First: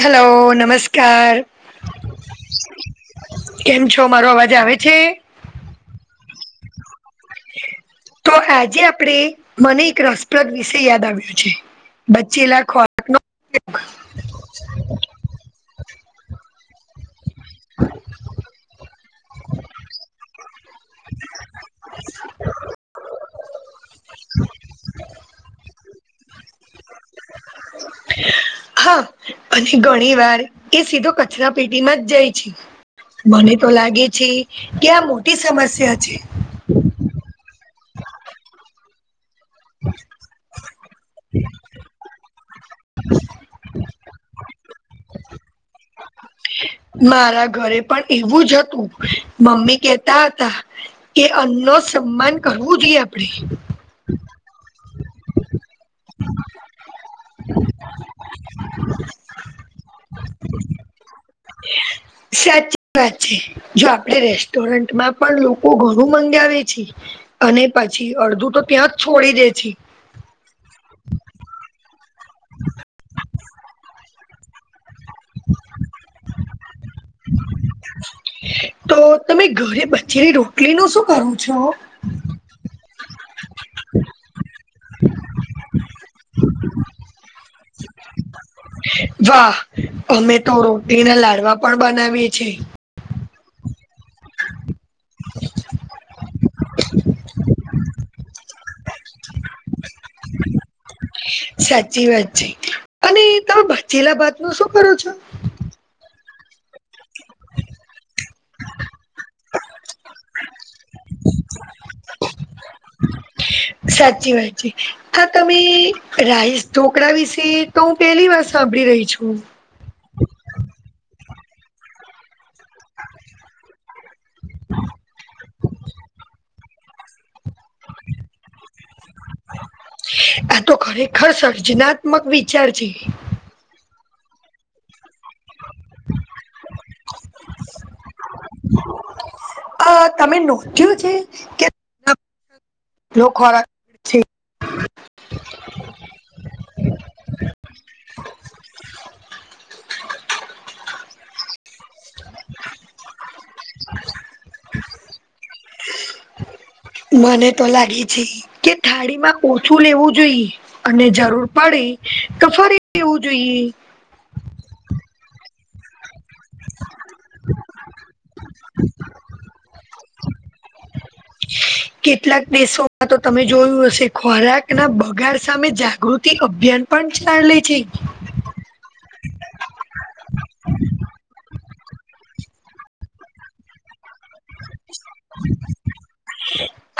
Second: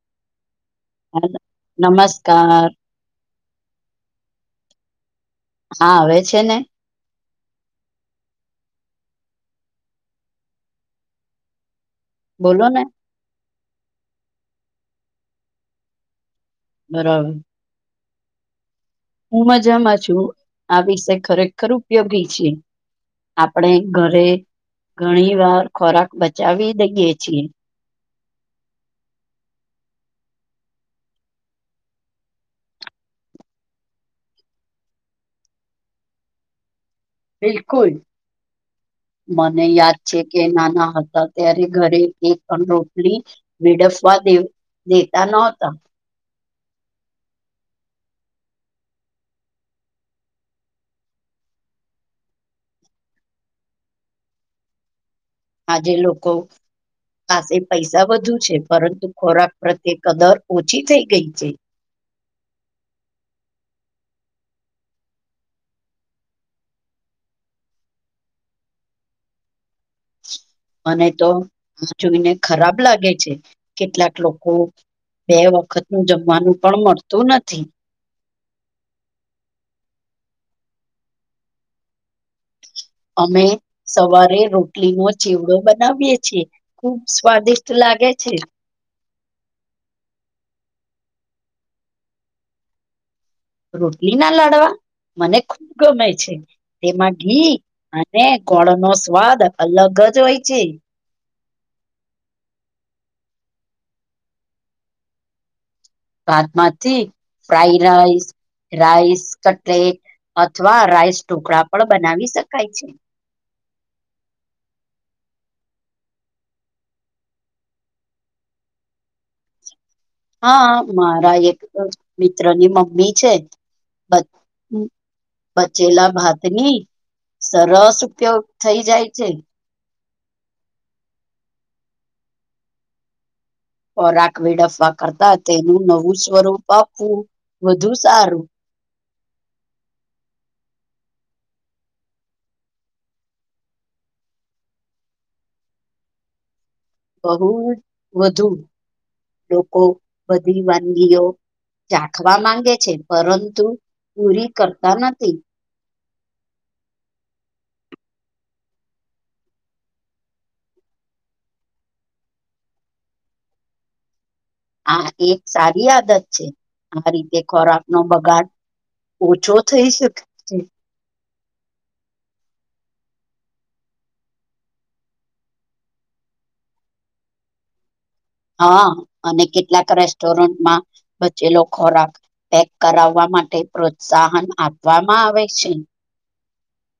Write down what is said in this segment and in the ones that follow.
Hello નમસ્કાર. Hello નમસ્કાર કેમ છો મારો અવાજ આવે છે. હા આવે છે ને. તો આજે આપણેે મને એક રસપ્રદ વિશે યાદ આવ્યો છે. બચ્ચેલા બોલો ખો ને [unintelligible] હું મજામાં છું આ વિષય ખરેખર ઉપયોગી છે. આપણે ઘરે ઘણી વાર ખોરાક બચાવી દઈએ છીએ. [unintelligible] અને ઘણી વાર એ સીધો કચરા પેટી માં જ જાય છે. મને તો લાગે છે કે આ મોટી સમસ્યા છે. બિલકુલ મને યાદ છે કે નાના હતા ત્યારે ઘરે એક પણ રોટલી વેડફવા દે દેતા નતા. મારા ઘરે પણ એવું જ હતું મમ્મી કેતા હતા કે અન્નનો સન્માન કરવું જોઈએ આપણે. આજે લોકો પાસે પૈસા વધુ છે પરંતુ ખોરાક પ્રત્યે કદર ઓછી થઈ ગઈ છે. સાચી વાત છે. જો આપડે રેસ્ટોરન્ટમાં પણ લોકો ઘણું મંગાવે છે અને પછી અડધું તો ત્યાં જ છોડી દે છે. મને તો જોઈને ખરાબ લાગે છે કેટલાક લોકો બે વખતનું જમવાનું પણ મળતું નથી. તો તમે ઘરે બચેલી રોટલીનું શું કરો છો. અમે સવારે રોટલીનો ચેવડો બનાવીએ છીએ ખુબ સ્વાદિષ્ટ લાગે છે. જો અમે તો રોટલીના લાડવા પણ બનાવીએ છીએ. રોટલી ના લાડવા મને ખુબ ગમે છે. તેમાં ઘી અને ગોળનો સ્વાદ અલગ જ હોય છે. સાચી વાત છે અને તમે બચેલા ભાતનું શું કરો છો. ભાતમાંથી ફ્રાઈડ રાઈસ રાઈસ કટલેટ અથવા રાઈસ ઢોકડા પણ બનાવી શકાય છે. સાચી વાત છે, તો તમે રાઈસ ઢોકળા વિશે હું તો પહેલી વાર સાંભળી રહી છું. હા, મારા એક મિત્રની મમ્મી છે બચ બચેલા ભાતની સરસ ઉપયોગ થઇ જાય છે. આ તો ખરેખર સર્જનાત્મક વિચાર છે. ખોરાક વેડફવા કરતા તેનું નવું સ્વરૂપ આપવું વધુ સારું. આ તમે નોક્યું છે કે? [unintelligible] ખોરાક છે બહુ વધુ લોકો બધી વાનગીઓ ચાખવા માંગે છે પરંતુ પૂરી કરતા નથી. મને તો લાગે છે કે થાળીમાં ઓછું લેવું જોઈએ. અને જરૂર પડે તો ફરી લેવું જોઈએ. આ એક સારી આદત છે, આ રીતે ખોરાકનો બગાડ ઓછો થઈ શકે. છે કેટલાક દેશોમાં તો તમે જોયું હશે ખોરાકના બગાડ સામે જાગૃતિ અભિયાન પંચ ચાલે છે. હા અને કેટલાક રેસ્ટોરન્ટમાં બચેલો ખોરાક પેક કરાવવા માટે પ્રોત્સાહન આપવામાં આવે છે.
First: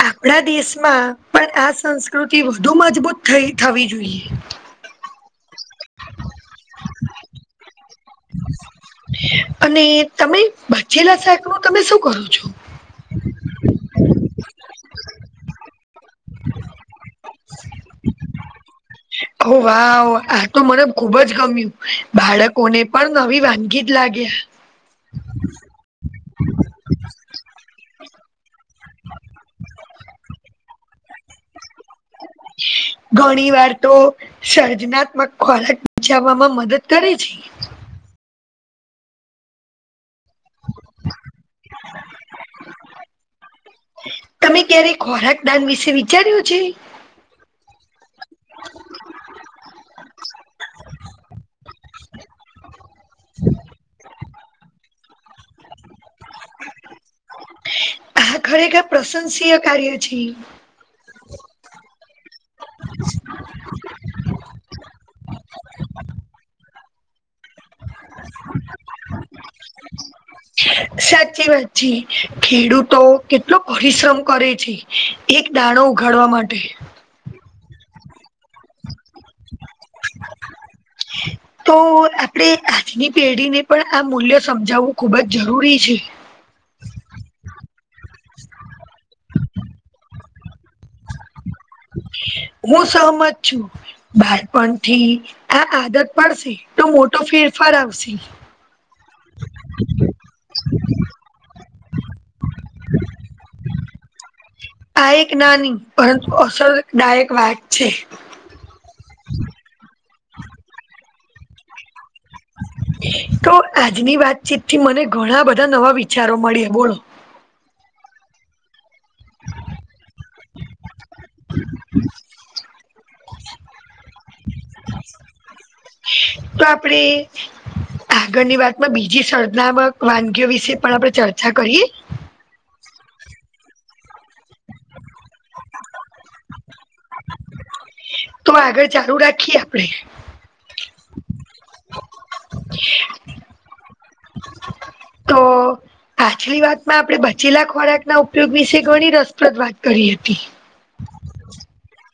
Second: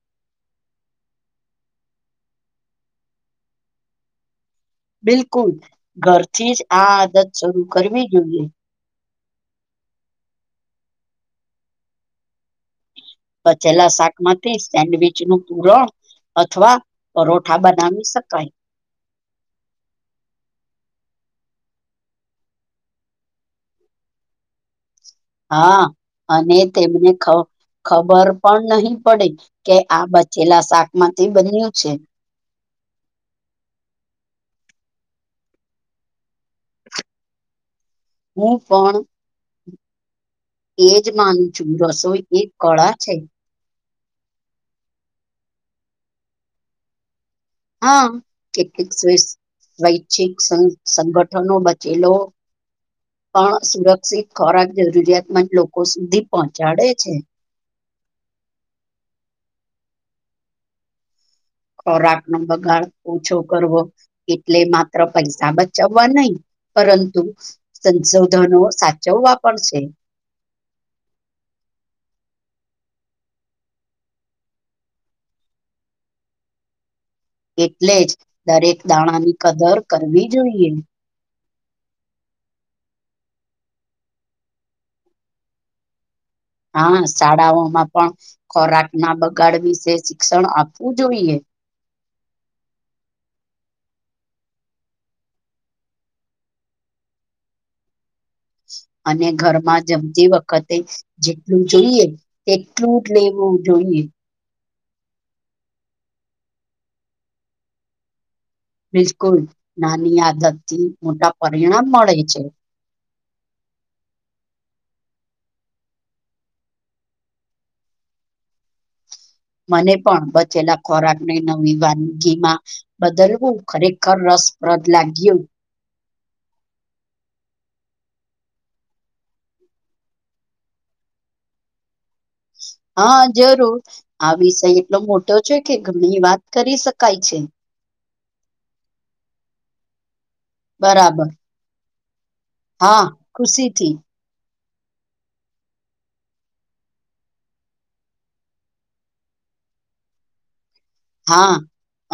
આપડા દેશમાં પણ આ સંસ્કૃતિ વધુ મજબૂત થઈ થવી જોઈએ. બિલકુલ ઘરથી જ આ આદત શરૂ કરવી જોઈએ. અને તમે બચેલા શાક નું તમે શું કરો છો. બચેલા શાકમાંથી સેન્ડવીચ નું પૂરણ અથવા પરોઠા બનાવી શકાય. ઓ વાહ આ તો મને ખુબજ ગમ્યું બાળકોને પણ નવી વાનગી જ લાગે આ હા અને તેમને ખબર પણ નહી પડે કે આ બચેલા શાકમાંથી બન્યું છે. ઘણી વાર તો સર્જનાત્મક ખોરાક બચાવવામાં મદદ કરે છે. હું પણ એજ માનું છું, રસોઈ એક કળા છે. તમે ક્યારે ખોરાક દાન વિશે વિચાર્યું છે? હા, કેક સ્વી સ્વેચ્છિક સંગ સંગઠનો બચેલો પણ સુરક્ષિત ખોરાક જરૂરિયાત મંદ લોકો સુધી પહોંચાડે છે. આ ખરેખર પ્રશંસીય કાર્ય છે ઈ. ખોરાકનો બગાડ ઓછો કરવો. એટલે માત્ર પૈસા બચાવવા નઈ પરંતુ સંશોધનો સાચવવા પડશે. સાચી વાત છે. ખેડૂતો કેટલો પરિશ્રમ કરે છે. એક દાણો ઉઘાડવા માટે. એટલે જ દાણા કદર કરવી જોઈએ. તો આપણે આજની પેઢીને પણ આ મૂલ્ય સમજાવવું ખુબ જ જરૂરી છે. હા શાળાઓમાં પણ ખોરાક ના બગાડ વિશે શિક્ષણ આપવું જોઈએ. હું સહમત છું. બાળપણ થી આ આદત પાડશે તો મોટો ફેરફાર આવશે. અને ઘરમાં જમતી વખતે જેટલું જોઈએ એટલું જ લેવું જોઈએ. આ એક નાની પરંતુ અસરદાયક વાત છે. બિલકુલ નાની આદત થી મોટા પરિણામ મળે છે. તો આજની વાતચીત થી મને ઘણા બધા નવા વિચારો મળ્યા બોલો મને પણ બચેલા ખોરાક ને નવી વાનગી માં બદલવું ખરેખર રસપ્રદ લાગ્યું. તો આપડે આગળની વાતમાં બીજી સર્જનાત્મક વાનગીઓ વિશે પણ આપણે ચર્ચા કરીએ. હા જરૂર આ વિષય એટલો મોટો છે કે ઘણી વાત કરી શકાય છે. તો આગળ ચાલુ રાખીએ આપડે બરાબર હા ખુશી થી. તો પાછલી વાતમાં આપણે બચેલા ખોરાકના ઉપયોગ વિશે ઘણી રસપ્રદ વાત કરી હતી. હા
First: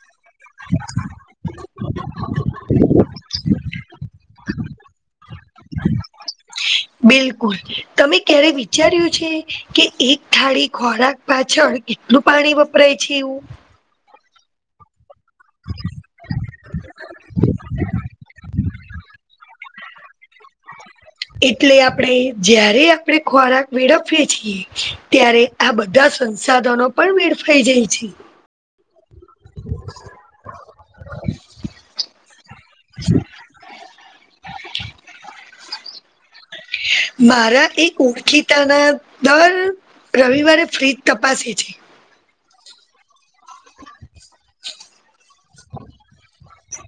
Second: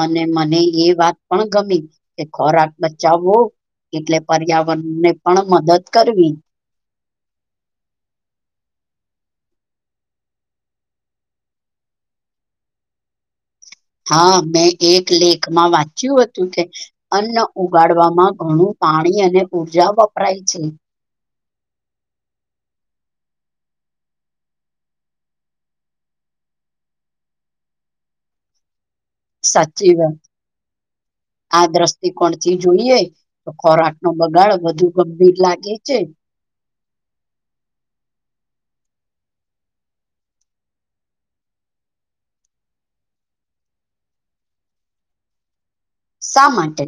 અને મને એ વાત પણ ગમી કે ખોરાક બચાવવો એટલે પર્યાવરણ ને પણ મદદ કરવી. બિલકુલ તમે ક્યારે વિચાર્યું છે કે એક થાળી ખોરાક પાછળ એટલું પાણી વપરાય છે એવું. હા મેં એક લેખમાં વાંચ્યું હતું કે અન્ન ઉગાડવામાં ઘણું પાણી ઉર્જા વપરાય છે. એટલે આપણે જ્યારે આપણે ખોરાક વેડફીએ છીએ ત્યારે આ બધા સંસાધનો પણ વેડફાઈ જાય છે. સાચી વાત આ દ્રશ ટી જોઈએ તો ખોરાક નો બગાડ વધુ ગંભીર લાગે છે. મારા એક ઓળખીતા ના દર રવિવારે ફ્ર્રીજ તપાસે છે. [inaudible] [inaudible] શા માટે.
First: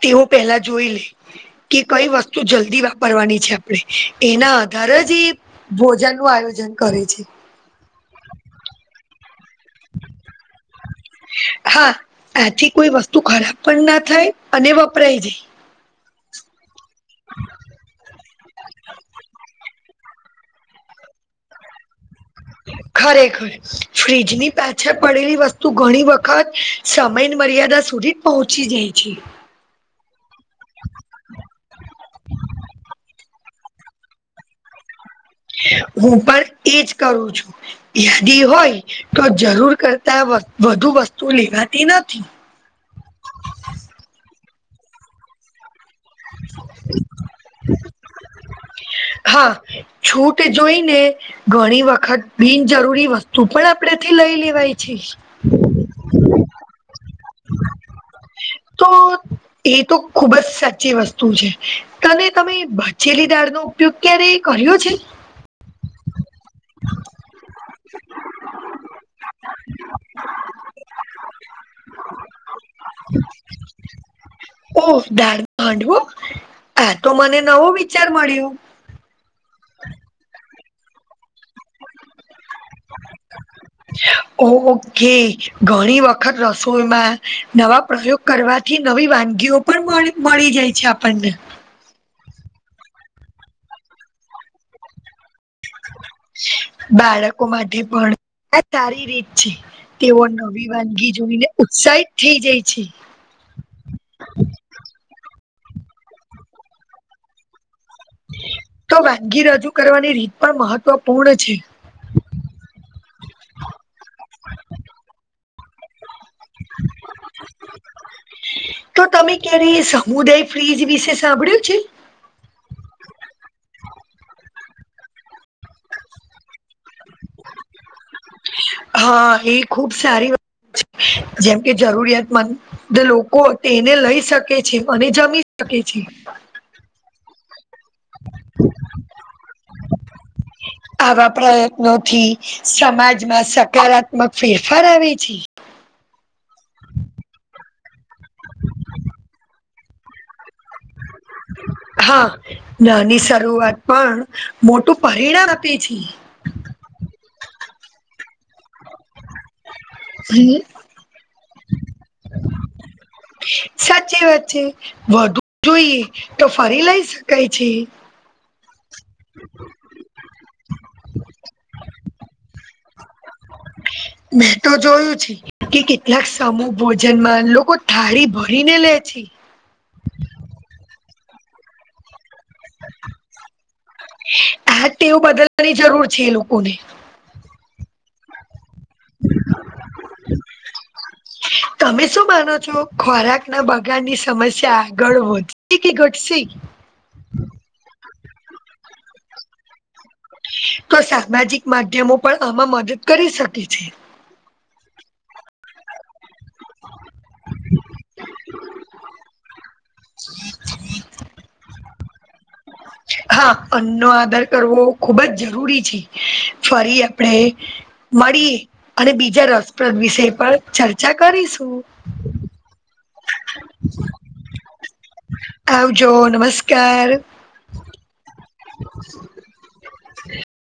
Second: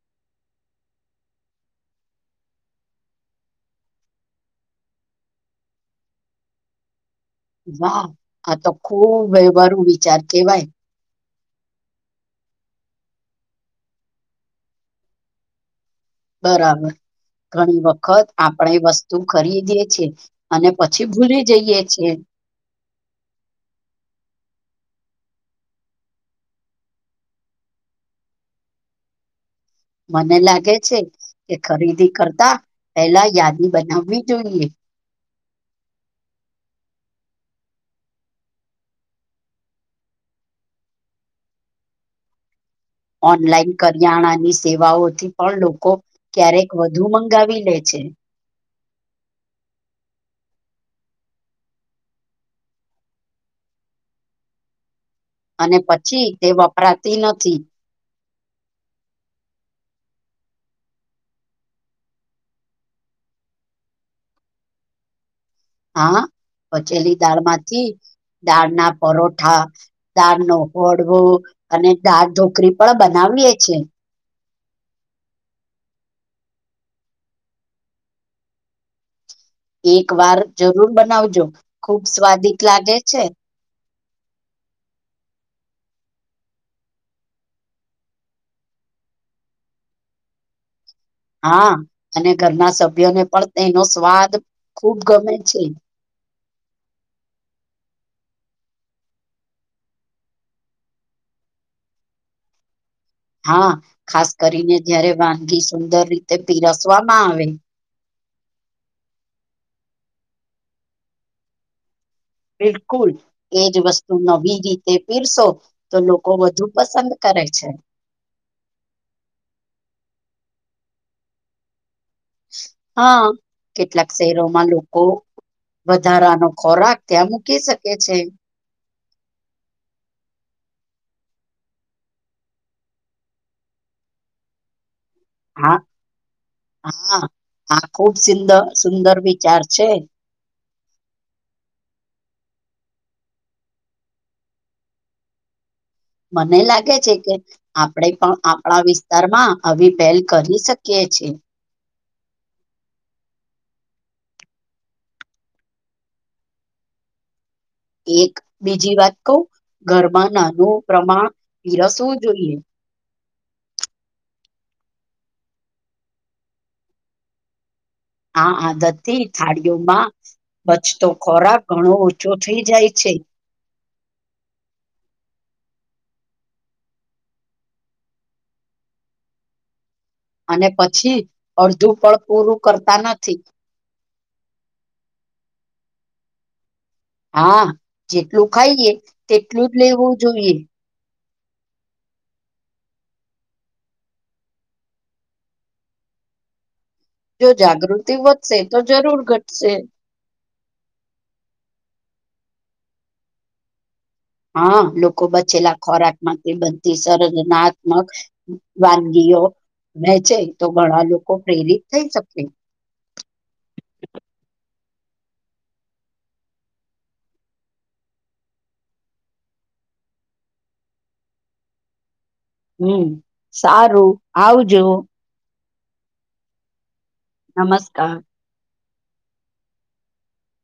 તે હું પેલા જોઈ લે કે કઈ વસ્તુ જલ્દી વાપરવાની છે આપણેે એના આધારજ એ ભોજન નું આયોજન કરે છે. વાહ આ તો ખુબ વહેવારુ વિચાર કેવાય. હા આથી કોઈ વસ્તુ ખરાબ પણ ના થાય અને વપરાય જાય. બરાબર ઘણી વખત આપણેે વસ્તુ ખરીદીએ છીએ. અને પછી ભૂલી છેએ. ખરેખર. ફ્રીજની પાછળ પડેલી વસ્તુ ઘણી વખત સમયની મર્યાદા સુધી પહોંચી જાઈ છે. મને લાગે છે કે ખરીદી કરતા પેલા યાદી બનાવવી જોઈએ. હું પણ એજ કરું છું. યાદી હોય તો જરૂર કરતા વધુ વસ્તુ લેવાતી નથી. ઓનલાઈન કરિયાણાની સેવાઓથી પણ લોકો ક્યારેક વધુ મંગાવી લે છે. હા છૂટ જોઈને ઘણી વખત બિનજરૂરી વસ્તુ પણ આપડે થી લઈ લેવાય છે. અને પછી તે વપરાતી નથી. તો એ તો ખુબ જ સાચી વસ્તુ છે તને તમે બચેલી દાળ નુ ઉપયોગ ક્યારેય કર્યો છે? હા બચેલી દાળ માંથી દાળ ના પરોઠા દાળ નો ઓડવો અને દાળ ઢોકરી પણ બનાવીએ છે. ઓ દાળ હાડવો આ તો મને નવો વિચાર મળ્યું. એક વાર જરૂર બનાવજો ખુબ સ્વાદિત લાગે છે. ઓ ઓકે ઘણી વખત રસોઈમાં નવા પ્રયોગ કરવાથી નવી વાનગીઓ પણ મળી મળી જાય છે આપણને. હા અને ઘરના સભ્યોને પણ તેનો સ્વાદ ખુબ ગમે છે. બાળકો માટે પણ આ સારી રીત છે. તેઓ નવી વાનગી જોઈને ઉત્સાહિત થઈ જાય છે. હા ખાસ કરીને જયારે વાનગી સુંદર રીતે પીરસવામાં આવે. તો વાનગી રજૂ કરવાની રીત પણ મહત્વપૂર્ણ છે. બિલકુલ. એજ વસ્તુ નવી રીતે પીરશો તો લોકો વધુ પસંદ કરે છે. તો તમે ક્યારે સમુદાય ફ્રીજ વિશે સાંભળ્યું છે? હા કેટલાક શહેરોમાં લોકો વધારાનો ખોરાક ત્યાં મૂકી શકે છે. હા એ ખુબ સારી વ છે જેમ કે જરૂરિયાતમંદ લોકો તેને લઈ શકે છે અને જમી શકે છે હા-હા-હા આ ખુબ સિદ સુંદર વિચાર છે. આવા પ્રયત્નોથી સમાજમાં સકારાત્મક ફેરફાર આવે છે. મને લાગે છે કે આપણેે પણ આપણા વિસ્તારમાં આવી પહેલ કરી શકીએ છીએ. હા નાની શરૂઆત પણ મોટું પરિણામ આપે છે. એક બીજી વાત કવ ઘરમાં હમ, નાનું પ્રમાણ પીરસવું જોઈએ. સાચી વાત છે વધુ જોઈએ તો ફરી લઈ શકાય છે. હા આદતથી થાળીઓમાં બચતો ખોરાક ઘણો ઓછો થઈ જાય છે. મેં તો જોયું છે. કે કેટલાક સમૂહ ભોજન માં લોકો થાળી ભરીને લે છે. અને પછી અડધું પણ પૂરું કરતા નથી. આ જ ટેવ બદલવાની જરૂર છે એ લોકોને. હા જેટલું ખાઈએ તેટલું જ લેવું જોઈએ. તમે શું માનો છો ખોરાક ના બગાડની સમસ્યા આગળ વધ ધસે કે ઘટસે. જો જાગૃતિ વધશે તો જરૂર ઘટશે. તો સામાજિક માધ્યમો પણ આમાં મદદ કરી શકે છે. હા લોકો બચેલા ખોરાકમાંથી બધી સર્જનાત્મક વાનગીઓ વહેચે તો ઘણા લોકો પ્રેરિત થઈ શકે હા અન્નનો આદાર કરવો ખૂબ જ જરૂરી છે, ફરી આપડે મળી અને બીજા રસપ્રદ વિશે પણ ચર્ચા કરીશું. હમ સારું આવજો. આવજો નમસ્કાર નમસ્કા